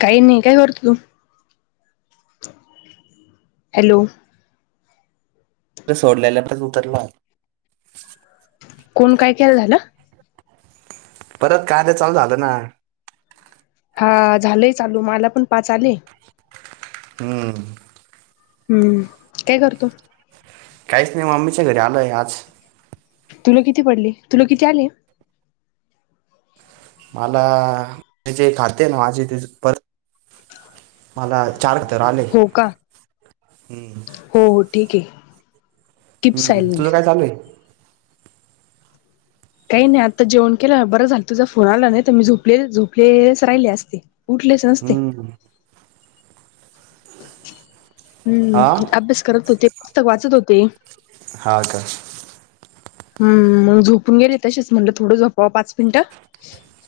काही नाही काय करतो तू. हॅलो. सोडले तूतरला. कोण काय खेळ झालं. परत काय ते चालू झालं ना. हा झालंय चालू मला पण पाच आले. हम्म. हम्म काय करतो. काहीच नाही म मम्मीच्या घरी आलोय आज. तुला किती पडली तुला किती आले. मला जे खात ना माझे ते परत मला चारक तर आले ह हो का हम्म. हो हो ठीक आहे कीप हम्म सायलेंट तुझं काय चालूये. काही नाही आता जेवण केलं बरं झालं तुझा फोन आला नाही तर मी झोपले झोपलेच राहिले असती उठलीच नसती. हम्म हा हम्म अभ्यास करत होते पुस्तक वाचत होते. ह का. हम्म मग झोपून गेले तशीच म्हणटलं थोडं झोपावं पाच मिनिटं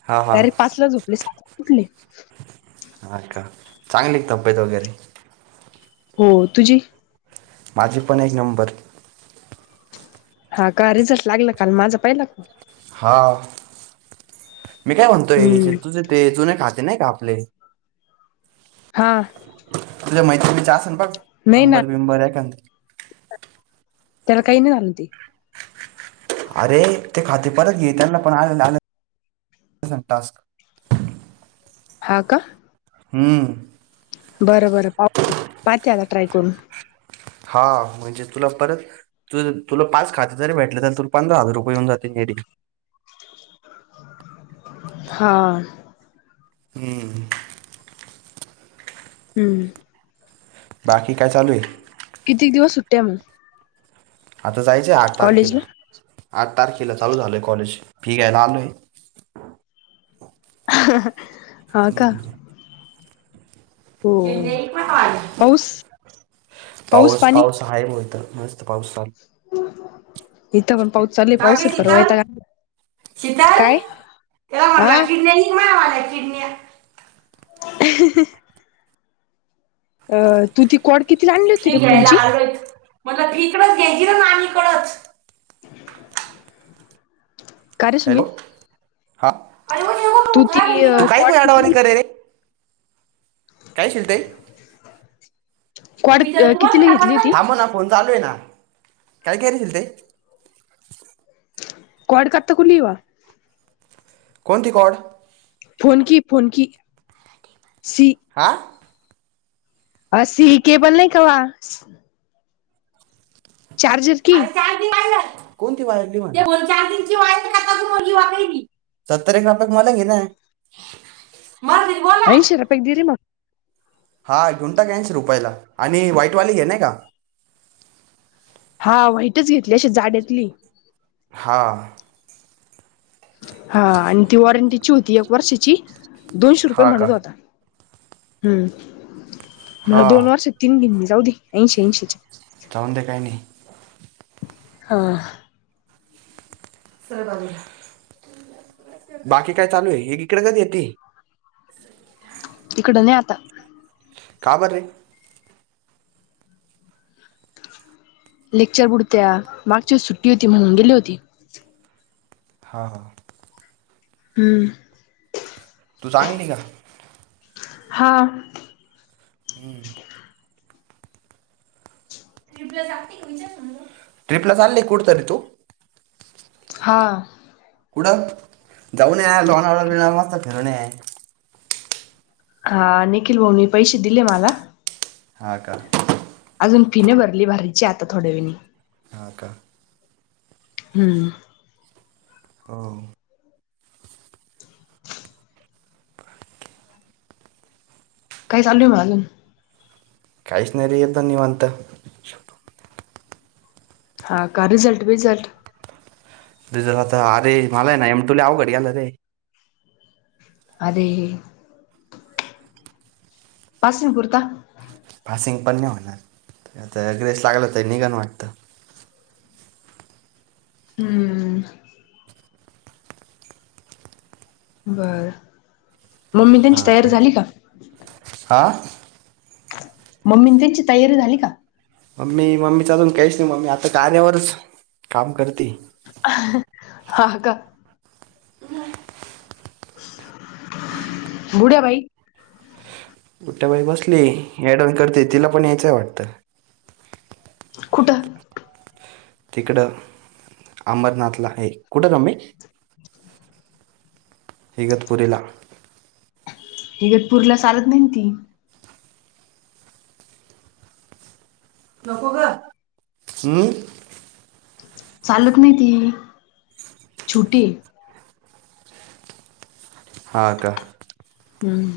हा हा डायरेक्ट पाच ला झोपले सात ला ऊठली. हा का चांगली तब्येत वगैरे हो तुझी. माझे पण एक नंबर. हा का रिझलस लागला काल माझा पहिला हा मी काय म्हणतोय हम्म तुझ ते जुन खा नाही का आपले हा, तु मैत्री बीच असेन बघ नाही ना नंबर बिंबर आहे का [unintelligible] अरे ते खाते परत घे त्यांना पण आलेलं अ टस्क, हा का? हमम, बर बरं पा पाहते आला ट्राय करून हा म्हणजे तुला परत तु तुला पाच खाते जरी भेटलं तुला पंधरा हजार रुपये येऊन जाते [inaudible] [inaudible] हा हम्म हम्म बाकी काय चालू आहे. [unintelligible] तर जायचं आहे आठ तारखेला कॉलेजला आठ तारखेला चालू झालं आहे कॉलेज. ठीक आहे आता आलोय हा का, [inaudible] हो पाऊस पाऊस पाऊस आहे होत म पाऊसल इथं पण पाऊस चालय ग पाऊसल परवा शीतल येता का शीतल तेला म्हटला किडण्यानी मावाल्या किडण्या हाहाहा अ तू ती कोड हे घ्यायला आलवाय म्हटल तिकडच घ्यायची ना नाही कडच [inaudible] का रे हॅलो सुमित [inaudible] हा तू ती काय कॉड येड्यावाणी किती कराला रे काय शिलूताई [inaudible] [unintelligible] चालू कितीला घेतली होती आहे ना काय कायील ते [unintelligible] कोणती कॉर्ड फोन की फोन की सी हा अ सी केबल नाही कवा अरे चार दि वाहिला कोणती वा चार दिची वा का तीवा सत्तर एक रुपे मला घे नाही अयन शिराप एकगदि र मग हा घुंता का्यांशी रुपयाला आणि व्हाईटवाली घे ना का? हा वाईटच घेतली अशी जाडतली हा, हा आणि ती वॉरंटीची होती एक वर्षाची दोनशे रुपये हा का म्हणत होता. हम्म [inaudible] हा म दोन वर्ष तीन बिन जाऊ दे ऐंशी ऐंशीच्या चाऊून दे काय नाही हा, सर बग, बाकी काय चालू आहे एक इकडे कच येते इकड नाही आता का बरे लेक्चर बुडत्या मागच्या व सुट्टी होती म्हणूनून गेली होती हा हा हम्म तू चांगली का हा ल ट्रिप्लस आले कुठतरी तू हा कुठं जाऊन लोहणा बिरणार मस्त फिरवून हा निखिल भाऊनी पैसे दिले मला हा का अजून फिने भरली भारीची आता थोड्या वणी अका हम्म हो काही चालूय मला अजून काहीच नाही र ये निवांत हा का रिझल्ट बिझल्ट दुझ्या साथ आरे मला ना म्हमटु आ घडडी आलं रे अे पासिंगपुरता फसिंग पण नाही होणार आताग्रेस लागलं तररी निघन वाटतं हम्म बर मम्मी त्यांची तयारी झाली का हा मम्मी त्यांची तयारी झाली का मी मम्मीचा अजून काहीच नाही मम्मी आता कार्यावरच काम करते हा का बुढ्या भाई कुठ्या बाई बसली डन करते तिला पण यायचंय वाटतं कुठा तिकडं अमरनाथला आहे कुठं रम्य इगतपुरीला इगतपूरला चालत नाही ती नक का हम् चालक नाही ती छुटी हा का हम्म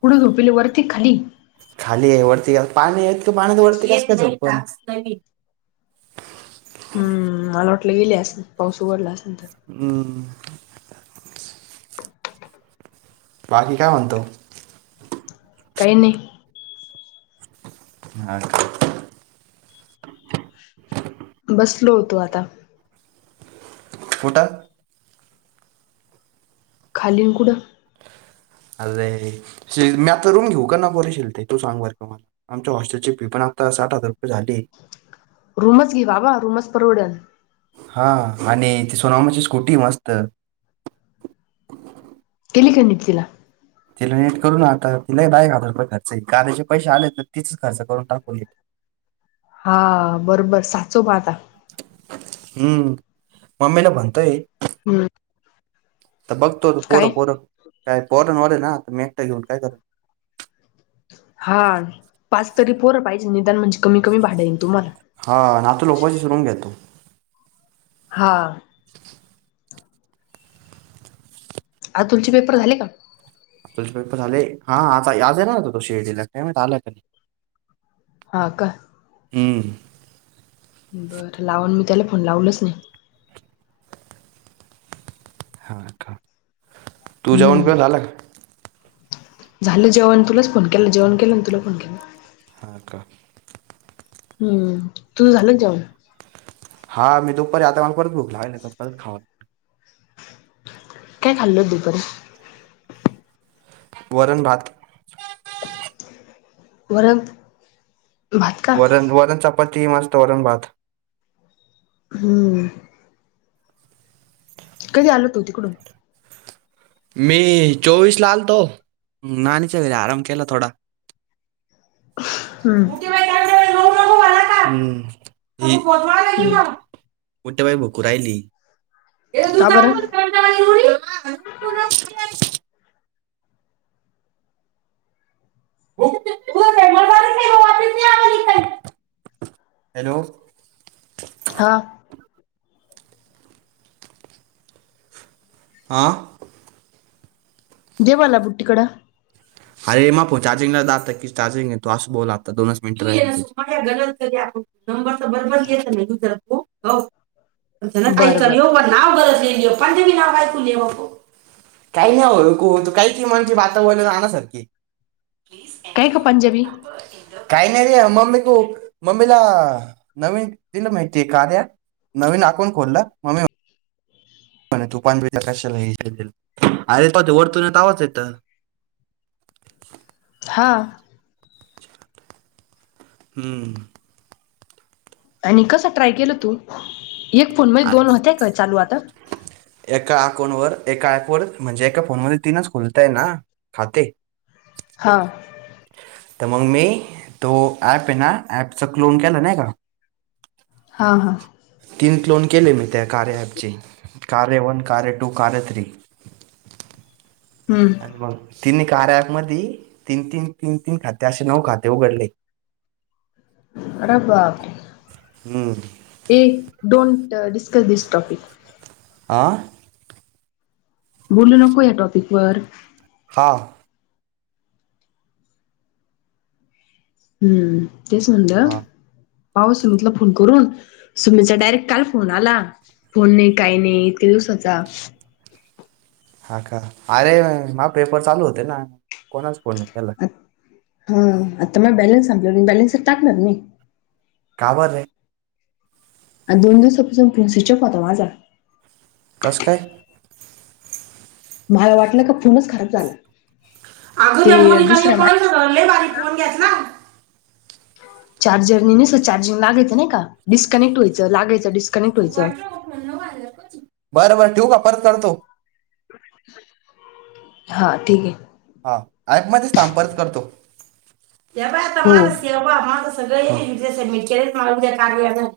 पुड झोपले वरती खाली खाली आहे वरती पाणी आहे पाण्या तर वरती ह मला वाटलं गेलेस पाऊस उघडलास हम् बाकी काय म्हणतो काही नाही ह बसलो होतो आता कठा खालीनकुड अरे मी आता रूम घेऊ का ना बरेशील ते तू सांग बर का मला आमच्या हॉस्टेल चेी पण आता साठ हजार रुपये झाली रूम च घे बाबा रूमच परवडन, हा आणि त सोनामाची स्कूटी मस्त, केली का नीट तिला! तिला नेट करून तिला बा एक हजार रुपये खर्च घदी चे पैसे आले तर तीच खर्च करून टाकूट, [unintelligible] हा,, बरोबर साचव म आता, हम्म, मम्मीला म्हणतोय, हम्म, तर बघतो तो, काय पोरं पोरं काय? पोरणं वार आय ना,, मी एकटं घेऊन काय कर, हा पाच तरी पोरं पाहिजे, निदान म्हणजे कमी, कमी भाडांय येईल तुम्हाला.. हा नातू लोकवाचीच रूम घेतो हां, आता तुमचे पेपर झाले का? तुझे पेपर झाले,, हा आता आज आहे ना तो शेर्डीला, काय माहिती आता आला की नाही, हां, का, हम, बरं,, लावा, मी त्याला फोन लावलच नाही. हा, का, तूझ जेवण हम्म. पेवन झाला का? झालं जेवण, न तुलाच फोन केला, जेवण केलं नं तुला फोन केला, हा, का, हम्म,, तूझ झालं ना जेवान, हां, मी दुपारी,, आता मग परत भुक लागली ना, तर परत खावा,, काय खाल्ल दूपारी? वरण भात. [unintelligible] वरन, वरण, वरण चापाती मस्त वरण भात. हम्म, कधी आलं तू तिकडून? मी चोवीस ला आलतो,, नाणीच्या घरी आराम केला थोडा. हम्म, हम, हम्म मोठे बाई भुकु रायली. का बर? [inaudible] हॅलो. हा, आा, दे मला बुट्ई कड, अरे मापो चार्जिंग नै ओत आता, किस चार्जिंग तो आस बोल, आता दोनस मिनट, बरं बरं [unintelligible] [unintelligible] [unintelligible] काय का पंजाबी [unintelligible] काही नाही रे, मम्मी तू, मम्मीला, नवीन दिलं माहितीय कार्याऽऽ, नवीन अकाउंट खोलला, मम्मी, तू पान कशाला,, अरे पा वर्तळत आवाच येतऽ [inaudible] हा, [unintelligible] हम्म, आणि कस ट्राय केलं तू? एक फोन मग आ- दोन होतेय का चालू आता? फोन वर, एका ऍप व म्हणजे एका फोन मध्ये तीनच खुलताय ना, खाते. हां, तर मग मी,, तो ऍप आहे ना,, एपचा क्लोन केला नाही काऽऽ हा, हा, तीन क्लोन केले मी त्या कार्य ॲपचे. कार्य वन, कार्य टू, कार्य थ्री. [inaudible] आणि हम्म मग तिने. कार्या एप मधे तीन-तीन, तीन-तीन खाते, असे नऊ खाते उघडले. अरे बापरे! हम्म एक-दोन. Discuss this topic. आ.. बोलू नको, या टॉपिक वर. हां. हम्म तेचं म्हंटल. हा पाहू सुमितला फोन करून. सुमितचा डायरेक्ट काल फोन आला. फोन नाही, काही नाही, इतक्या दिवसाचा. हा का, अरे हा पेपर चालू होते ना. कोणाच फोन आहे याला? हू.. आता मग बॅलेन्स संपलेला. मग बॅलेन्स टाकणार ना मी. का बर रे.. आणि दोन दिवसापासून फोन स्विच ऑफ होता माझा. कस काय? मला वाटलं का.. फोनच खराब झाला. अगं.. त्या ते मोनिका दुसऱ्या मा कोणाचा गं लय भारी फोन घेतला. चार्जर नी चार्जिंग लागायच नाही का... डिस्कनेक्ट व्हयचं... लागायचं डिसकनेक्ट. बरं.. बरं.. ठेवू का परत करतो. [inaudible] हा ठीक आहे. हा ऍप मध्ये थांब परत करतो. हे बया आता हो माणूस माणूस. सगळे [inaudible]